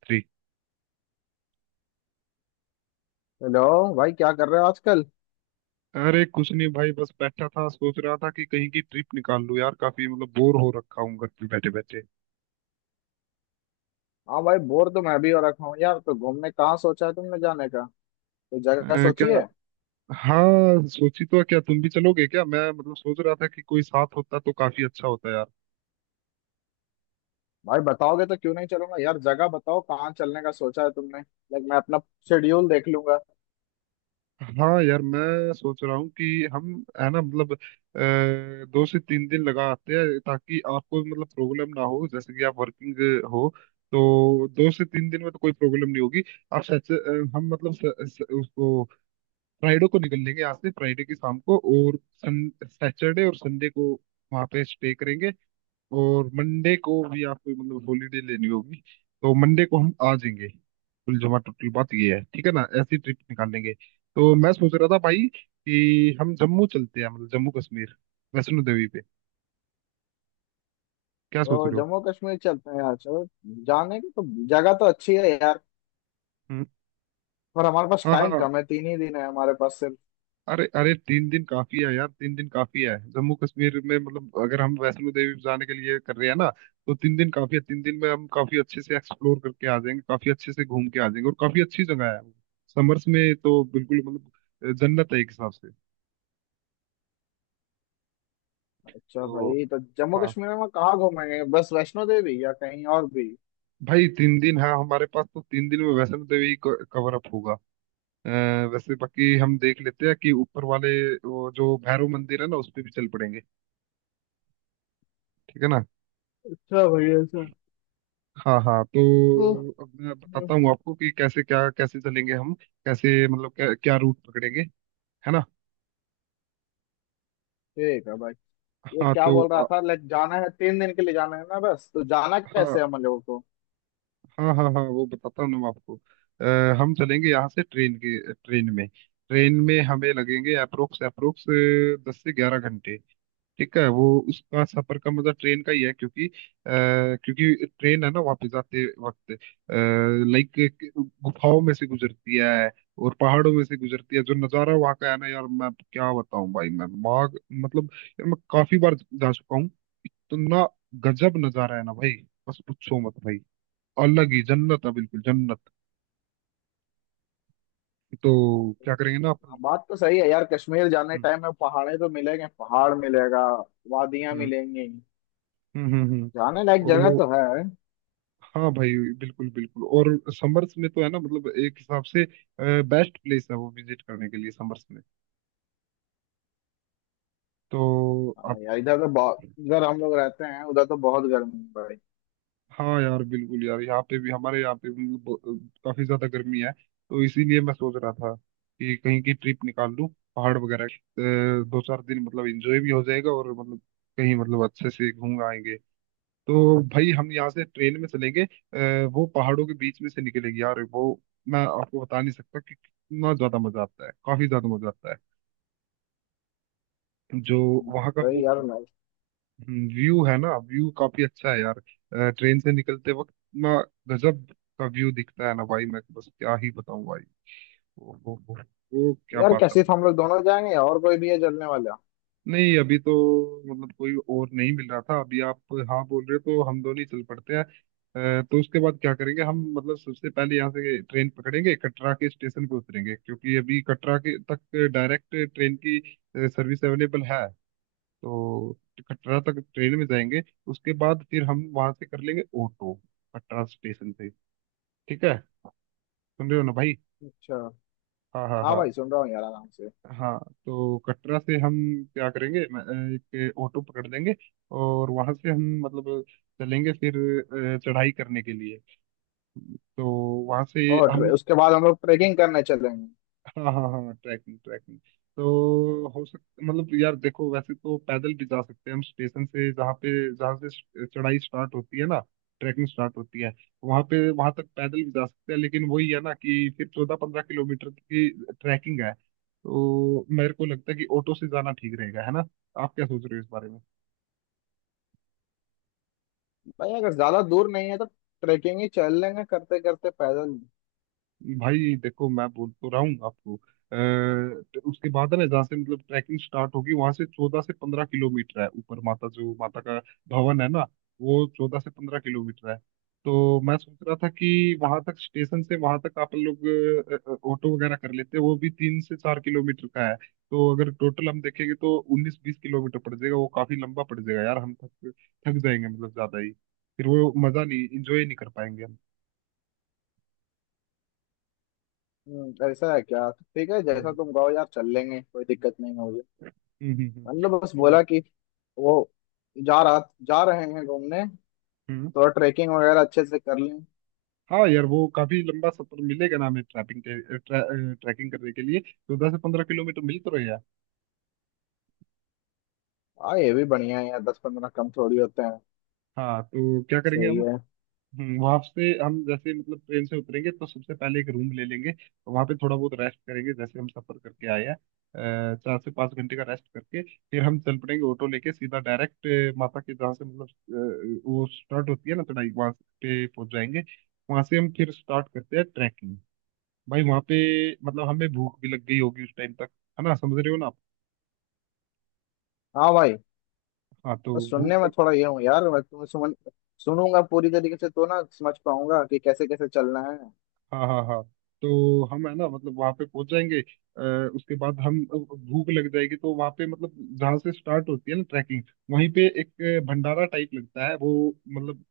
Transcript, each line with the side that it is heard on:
right: 3।
left: Hello. भाई क्या कर रहे हो आजकल?
right: अरे कुछ नहीं भाई, बस बैठा था, सोच रहा था कि कहीं की ट्रिप निकाल लूं यार, काफी मतलब बोर हो रखा हूँ घर पे बैठे बैठे।
left: हाँ भाई बोर तो मैं भी हो रखा हूँ यार। तो घूमने कहाँ सोचा है तुमने जाने का? तो जगह सोची
right: क्या?
left: है?
right: हाँ सोची तो है, क्या तुम भी चलोगे क्या? मैं मतलब सोच रहा था कि कोई साथ होता तो काफी अच्छा होता यार।
left: भाई बताओगे तो क्यों नहीं चलूंगा यार। जगह बताओ कहाँ चलने का सोचा है तुमने। लाइक मैं अपना शेड्यूल देख लूंगा।
right: हाँ यार, मैं सोच रहा हूँ कि हम है ना, मतलब 2 से 3 दिन लगा आते हैं ताकि आपको मतलब प्रॉब्लम ना हो, जैसे कि आप वर्किंग हो तो 2 से 3 दिन में तो कोई प्रॉब्लम नहीं होगी। आप सच हम मतलब स, स, उसको फ्राइडे को निकल लेंगे यहाँ से, फ्राइडे की शाम को, और सन सैटरडे और संडे को वहाँ पे स्टे करेंगे। और मंडे को भी आपको मतलब हॉलीडे लेनी होगी, तो मंडे को हम आ जाएंगे। कुल जमा टोटल बात ये है, ठीक है ना? ऐसी ट्रिप निकालेंगे। तो मैं सोच रहा था भाई कि हम जम्मू चलते हैं, मतलब जम्मू कश्मीर, वैष्णो देवी पे। क्या सोच
left: तो
right: रहे हो?
left: जम्मू कश्मीर चलते हैं यार, चलो। जाने की तो जगह तो अच्छी है यार।
right: हम्म।
left: पर हमारे पास
right: हाँ
left: टाइम
right: हाँ।
left: कम है, 3 ही दिन है हमारे पास सिर्फ।
right: अरे अरे, 3 दिन काफी है यार, 3 दिन काफी है जम्मू कश्मीर में, मतलब अगर हम वैष्णो देवी जाने के लिए कर रहे हैं ना तो 3 दिन काफी है। 3 दिन में हम काफी अच्छे से एक्सप्लोर करके आ जाएंगे, काफी अच्छे से घूम के आ जाएंगे, और काफी अच्छी जगह है वो। समर्स में तो बिल्कुल मतलब जन्नत है एक हिसाब से।
left: अच्छा
right: तो
left: भाई, तो जम्मू
right: हाँ
left: कश्मीर में हम कहाँ घूमेंगे, बस वैष्णो देवी या कहीं और भी?
right: भाई, 3 दिन है हमारे पास, तो 3 दिन में वैष्णो देवी कवर अप होगा। अ, वैसे बाकी हम देख लेते हैं कि ऊपर वाले, वो जो भैरव मंदिर है ना, उस पे भी चल पड़ेंगे। ठीक है ना?
left: अच्छा भाई ऐसा।
right: हाँ हाँ,
left: ओह,
right: तो अब मैं
left: ओह,
right: बताता हूँ आपको कि कैसे चलेंगे हम, कैसे मतलब क्या रूट पकड़ेंगे। है ना?
left: ठीक है भाई। ये
right: हाँ
left: क्या
right: तो
left: बोल रहा था? लाइक जाना है, 3 दिन के लिए जाना है ना बस, तो जाना
right: हाँ
left: कैसे है हम लोगों को?
right: हाँ हाँ हाँ, वो बताता हूँ ना मैं आपको। हम चलेंगे यहाँ से ट्रेन के, ट्रेन में हमें लगेंगे अप्रोक्स अप्रोक्स 10 से 11 घंटे। ठीक है, वो उसका सफर का मतलब ट्रेन का ही है, क्योंकि क्योंकि ट्रेन है ना, वापस आते वक्त लाइक गुफाओं में से गुजरती है, और पहाड़ों में से गुजरती है। जो नज़ारा वहाँ का है ना यार, मैं क्या बताऊं भाई, मैं वहाँ मतलब, यार मैं काफी बार जा चुका हूँ, इतना गजब नज़ारा है ना भाई। बस पूछो मत भाई, अलग ही जन्नत है, बिल्कुल जन्नत। तो क्या करेंगे ना
left: हाँ,
right: अपन।
left: बात तो सही है यार। कश्मीर जाने
right: हम्म
left: टाइम में पहाड़े तो मिलेंगे, पहाड़ मिलेगा, वादियां
right: हम्म
left: मिलेंगी,
right: हम्म हम्म
left: जाने लायक जगह
right: हम्म।
left: तो है।
right: हाँ भाई बिल्कुल बिल्कुल, और समर्स में तो है ना, मतलब एक हिसाब से बेस्ट प्लेस है वो विजिट करने के लिए समर्स में। तो आप,
left: हाँ यार, इधर तो बहुत, इधर हम लोग रहते हैं उधर तो बहुत गर्मी है भाई।
right: हाँ यार बिल्कुल यार, यहाँ पे भी, हमारे यहाँ पे भी मतलब काफी ज्यादा गर्मी है, तो इसीलिए मैं सोच रहा था कि कहीं की ट्रिप निकाल लूँ, पहाड़ वगैरह की। दो चार दिन मतलब एंजॉय भी हो जाएगा, और मतलब कहीं मतलब अच्छे से घूम आएंगे। तो भाई, हम यहाँ से ट्रेन में चलेंगे, वो पहाड़ों के बीच में से निकलेगी यार वो। मैं आपको बता नहीं सकता कि कितना ज्यादा मजा आता है, काफी ज्यादा मजा आता है। जो वहाँ का
left: भाई
right: वो
left: यार मैं,
right: व्यू है ना, व्यू काफी अच्छा है यार। ट्रेन से निकलते वक्त इतना गजब का व्यू दिखता है ना भाई, मैं तो बस क्या ही बताऊं भाई। वो, वो, वो, वो क्या
left: यार
right: बात है
left: कैसे
right: भाई,
left: हम
right: क्या
left: लोग
right: बात।
left: दोनों जाएंगे, या और कोई भी है चलने वाला?
right: नहीं, अभी तो मतलब कोई और नहीं मिल रहा था, अभी आप हाँ बोल रहे हो तो हम दोनों ही चल पड़ते हैं। तो उसके बाद क्या करेंगे हम? मतलब सबसे पहले यहाँ से ट्रेन पकड़ेंगे, कटरा के स्टेशन पे उतरेंगे, क्योंकि अभी कटरा के तक डायरेक्ट ट्रेन की सर्विस अवेलेबल है। तो कटरा तक ट्रेन में जाएंगे, उसके बाद फिर हम वहाँ से कर लेंगे ऑटो, कटरा स्टेशन से। ठीक है, सुन रहे हो ना भाई?
left: अच्छा।
right: हाँ हाँ
left: हाँ
right: हाँ।
left: भाई सुन रहा हूँ यार आराम से।
right: हाँ, तो कटरा से हम क्या करेंगे? मैं, एक ऑटो पकड़ लेंगे, और वहां से हम मतलब चलेंगे फिर चढ़ाई करने के लिए। तो वहां से
left: और
right: हम,
left: उसके बाद हम लोग ट्रेकिंग करने चलेंगे।
right: हाँ हाँ हाँ, ट्रैकिंग ट्रैकिंग। तो हो सकता, मतलब यार देखो, वैसे तो पैदल भी जा सकते हैं हम स्टेशन से, जहाँ पे जहाँ से चढ़ाई स्टार्ट होती है ना, ट्रैकिंग स्टार्ट होती है वहाँ पे, वहाँ तक पैदल भी जा सकते हैं। लेकिन वही है ना कि फिर 14-15 किलोमीटर की ट्रैकिंग है, तो मेरे को लगता है कि ऑटो से जाना ठीक रहेगा, है ना? आप क्या सोच रहे हो इस बारे में?
left: भाई अगर ज्यादा दूर नहीं है तो ट्रेकिंग ही चल लेंगे करते करते पैदल।
right: भाई देखो, मैं बोल तो रहा हूँ आपको। तो उसके बाद है ना, जहाँ से मतलब ट्रैकिंग स्टार्ट होगी, वहां से 14 से 15 किलोमीटर है ऊपर, माता, जो माता का भवन है ना, वो 14 से 15 किलोमीटर है। तो मैं सोच रहा था कि वहां तक, स्टेशन से वहां तक आप लोग ऑटो वगैरह कर लेते, वो भी 3 से 4 किलोमीटर का है। तो अगर टोटल हम देखेंगे तो 19-20 किलोमीटर पड़ जाएगा, वो काफी लंबा पड़ जाएगा यार, हम थक थक जाएंगे, मतलब ज्यादा ही, फिर वो मजा नहीं, इंजॉय नहीं कर पाएंगे हम।
left: ऐसा है क्या? तो ठीक है, जैसा
right: हम्म
left: तुम कहो यार, चल लेंगे, कोई दिक्कत नहीं है मुझे।
right: हम्म हम्म हम्म।
left: मतलब बस बोला
right: तो
left: कि वो जा रहा जा रहे हैं घूमने।
right: हम्म,
left: थोड़ा ट्रैकिंग वगैरह अच्छे से कर लें।
right: हाँ यार, वो काफी लंबा सफर मिलेगा ना हमें, ट्रैकिंग करने के लिए, तो 10 से 15 किलोमीटर मिल तो रहे यार।
left: हाँ, ये भी बढ़िया है यार, 10 15 कम थोड़ी होते हैं।
right: हाँ तो क्या करेंगे
left: सही
right: हम?
left: है।
right: वहाँ से हम जैसे मतलब ट्रेन से उतरेंगे तो सबसे पहले एक रूम ले लेंगे, तो वहाँ पे थोड़ा बहुत रेस्ट करेंगे, जैसे हम सफर करके आए हैं। 4 से 5 घंटे का रेस्ट करके फिर हम चल पड़ेंगे ऑटो लेके सीधा डायरेक्ट माता के, जहाँ से मतलब वो स्टार्ट होती है ना चढ़ाई, वहाँ पे पहुंच जाएंगे। वहाँ से हम फिर स्टार्ट करते हैं ट्रैकिंग। भाई वहां पे मतलब हमें भूख भी लग गई होगी उस टाइम तक, है ना? समझ रहे हो ना आप?
left: हाँ भाई,
right: हाँ तो
left: और
right: भूख
left: सुनने में
right: लग,
left: थोड़ा ये हूँ यार, मैं तुम्हें सुनूंगा पूरी तरीके से तो ना समझ पाऊंगा कि कैसे कैसे चलना है।
right: हाँ हाँ हाँ, तो हम है ना मतलब वहां पे पहुंच जाएंगे। उसके बाद हम, भूख लग जाएगी तो वहां पे मतलब जहाँ से स्टार्ट होती है ना ट्रैकिंग, वहीं पे एक भंडारा टाइप लगता है, वो मतलब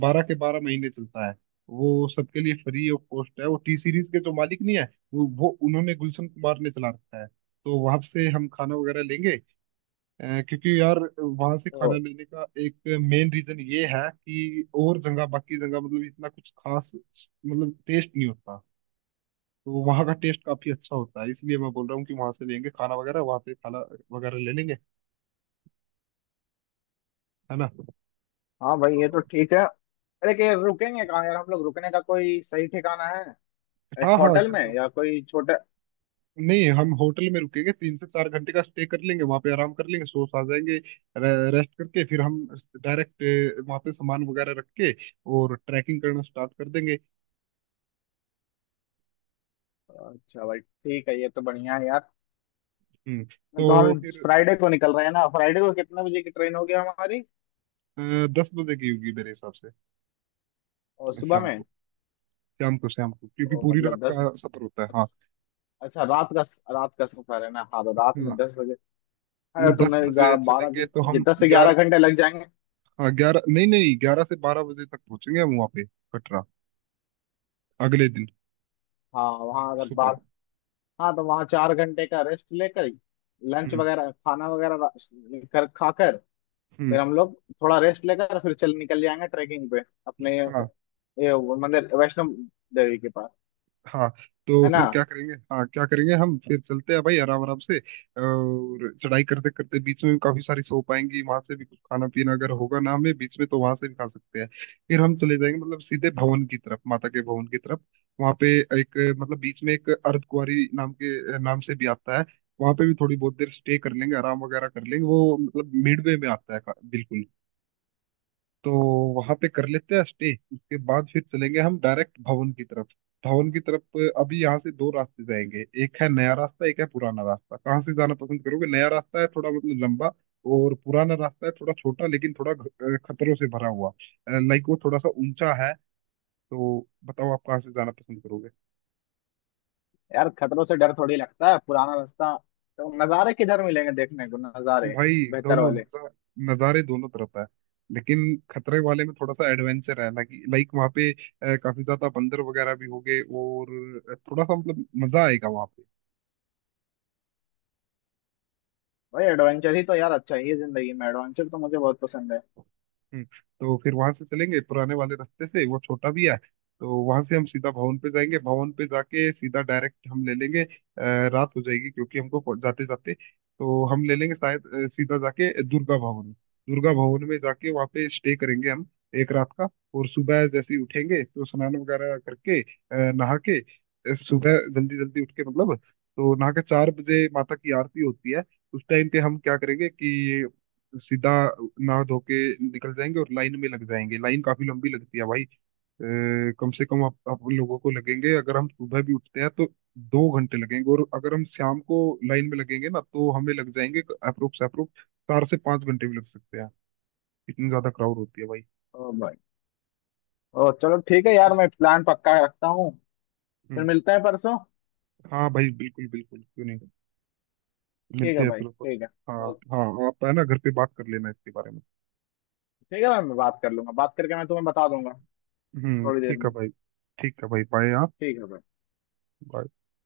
right: 12 के 12 महीने चलता है, वो सबके लिए फ्री ऑफ कॉस्ट है। वो टी सीरीज के जो मालिक नहीं है वो उन्होंने गुलशन कुमार ने चला रखा है। तो वहां से हम खाना वगैरह लेंगे, क्योंकि यार वहां से खाना
left: तो
right: लेने का एक मेन रीजन ये है कि और जगह, बाकी जगह मतलब इतना कुछ खास मतलब टेस्ट नहीं होता, तो वहाँ का टेस्ट काफी अच्छा होता है, इसलिए मैं बोल रहा हूँ कि वहां से लेंगे खाना वगैरह, वहां से खाना वगैरह ले लेंगे, है ना तो-
left: हाँ भाई, ये तो ठीक है। अरे, कि रुकेंगे कहाँ यार हम लोग, रुकने का कोई सही ठिकाना है? एक
right: हाँ हाँ
left: होटल
right: यार,
left: में
right: तो-
left: या कोई छोटा।
right: नहीं, हम होटल में रुकेंगे, 3 से 4 घंटे का स्टे कर लेंगे वहां पे, आराम कर लेंगे, सो आ जाएंगे, रेस्ट करके फिर हम डायरेक्ट वहां पे सामान वगैरह रख के और ट्रैकिंग करना स्टार्ट कर देंगे।
left: अच्छा भाई ठीक है, ये तो बढ़िया है यार। तो
right: तो
left: हम
right: फिर
left: फ्राइडे को निकल रहे हैं ना? फ्राइडे को कितने बजे की ट्रेन होगी हमारी?
right: अ, 10 बजे की होगी मेरे हिसाब से,
left: और सुबह
right: शाम
left: में?
right: को, शाम को, शाम को, क्योंकि
left: तो
right: पूरी
left: मतलब
right: रात
left: 10।
right: का सफर होता है, हाँ।
left: अच्छा, रात का, रात का सफर है ना? हाँ तो रात में
right: हाँ
left: 10 बजे, अगर
right: दस
left: तुमने
right: बजे
left: 11 12 घंटे,
right: चलेंगे तो
left: ये
right: हम
left: दस से 11
right: 11,
left: घंटे लग जाएंगे।
right: हाँ 11, नहीं नहीं, 11 से 12 बजे तक पहुंचेंगे हम वहाँ पे कटरा, अगले दिन
left: हाँ वहाँ अगर
right: सुबह।
left: बार, हाँ, तो वहाँ 4 घंटे का रेस्ट लेकर लंच
right: हम्म
left: वगैरह, खाना वगैरह कर खाकर, फिर
right: हम्म,
left: हम लोग थोड़ा रेस्ट लेकर फिर चल निकल जाएंगे ट्रैकिंग पे अपने। ये वो मंदिर वैष्णो देवी के पास।
right: हाँ तो
left: है ना
right: फिर क्या करेंगे? हाँ क्या करेंगे हम? फिर चलते हैं भाई आराम आराम से, और चढ़ाई करते करते बीच में भी काफी सारी शॉप आएंगी, वहां से भी कुछ खाना पीना अगर होगा ना हमें बीच में तो वहां से भी खा सकते हैं। फिर हम चले जाएंगे मतलब सीधे भवन की तरफ, माता के भवन की तरफ। वहां पे एक, मतलब बीच में एक अर्धकुंवारी नाम के, नाम से भी आता है, वहां पे भी थोड़ी बहुत देर स्टे कर लेंगे, आराम वगैरह कर लेंगे, वो मतलब मिडवे में आता है बिल्कुल। तो वहां पे कर लेते हैं स्टे, उसके बाद फिर चलेंगे हम डायरेक्ट भवन की तरफ, भवन की तरफ। अभी यहाँ से दो रास्ते जाएंगे, एक है नया रास्ता, एक है पुराना रास्ता, कहाँ से जाना पसंद करोगे? नया रास्ता है थोड़ा मतलब लंबा, और पुराना रास्ता है थोड़ा छोटा, लेकिन थोड़ा खतरों से भरा हुआ, लाइक वो थोड़ा सा ऊंचा है। तो बताओ, आप कहाँ से जाना पसंद करोगे?
left: यार? खतरों से डर थोड़ी लगता है, पुराना रास्ता। तो नज़ारे किधर मिलेंगे देखने को, नज़ारे
right: भाई
left: बेहतर
right: दोनों
left: वाले?
right: नज़ारे दोनों तरफ है, लेकिन खतरे वाले में थोड़ा सा एडवेंचर है, लाइक लाइक वहाँ पे काफी ज्यादा बंदर वगैरह भी होंगे, और थोड़ा सा मतलब मजा आएगा वहाँ।
left: भाई एडवेंचर ही तो यार, अच्छा ही है जिंदगी में, एडवेंचर तो मुझे बहुत पसंद है।
right: तो फिर वहां से चलेंगे पुराने वाले रास्ते से, वो छोटा भी है। तो वहां से हम सीधा भवन पे जाएंगे, भवन पे जाके सीधा डायरेक्ट हम ले लेंगे, रात हो जाएगी क्योंकि हमको जाते जाते, तो हम ले लेंगे शायद सीधा जाके दुर्गा भवन, दुर्गा भवन में जाके वहाँ पे स्टे करेंगे हम एक रात का। और सुबह जैसे ही उठेंगे तो स्नान वगैरह करके, नहा के, सुबह जल्दी जल्दी उठ के मतलब, तो नहा के 4 बजे माता की आरती होती है, उस टाइम पे हम क्या करेंगे कि सीधा नहा धो के निकल जाएंगे और लाइन में लग जाएंगे। लाइन काफी लंबी लगती है भाई, अ, कम से कम आप लोगों को लगेंगे, अगर हम सुबह भी उठते हैं तो 2 घंटे लगेंगे, और अगर हम शाम को लाइन में लगेंगे ना तो हमें लग जाएंगे अप्रोक्स अप्रोक्स 4 से 5 घंटे भी लग सकते हैं, इतनी ज्यादा क्राउड होती है भाई।
left: ओ भाई, ओ चलो ठीक है यार, मैं प्लान पक्का रखता हूँ। फिर
right: हम्म।
left: मिलते हैं परसों।
right: हाँ भाई बिल्कुल बिल्कुल, क्यों नहीं,
left: ठीक है
right: मिलते हैं
left: भाई
right: चलो
left: ठीक
right: परसों।
left: है।
right: हाँ
left: ओके
right: हाँ, आप है ना घर पे बात कर लेना इसके बारे में।
left: ठीक है भाई, मैं बात कर लूंगा, बात करके मैं तुम्हें बता दूंगा
right: हम्म,
left: थोड़ी देर
right: ठीक है
left: में।
right: भाई। ठीक है भाई, बाय हाँ।
left: ठीक है भाई।
right: bye।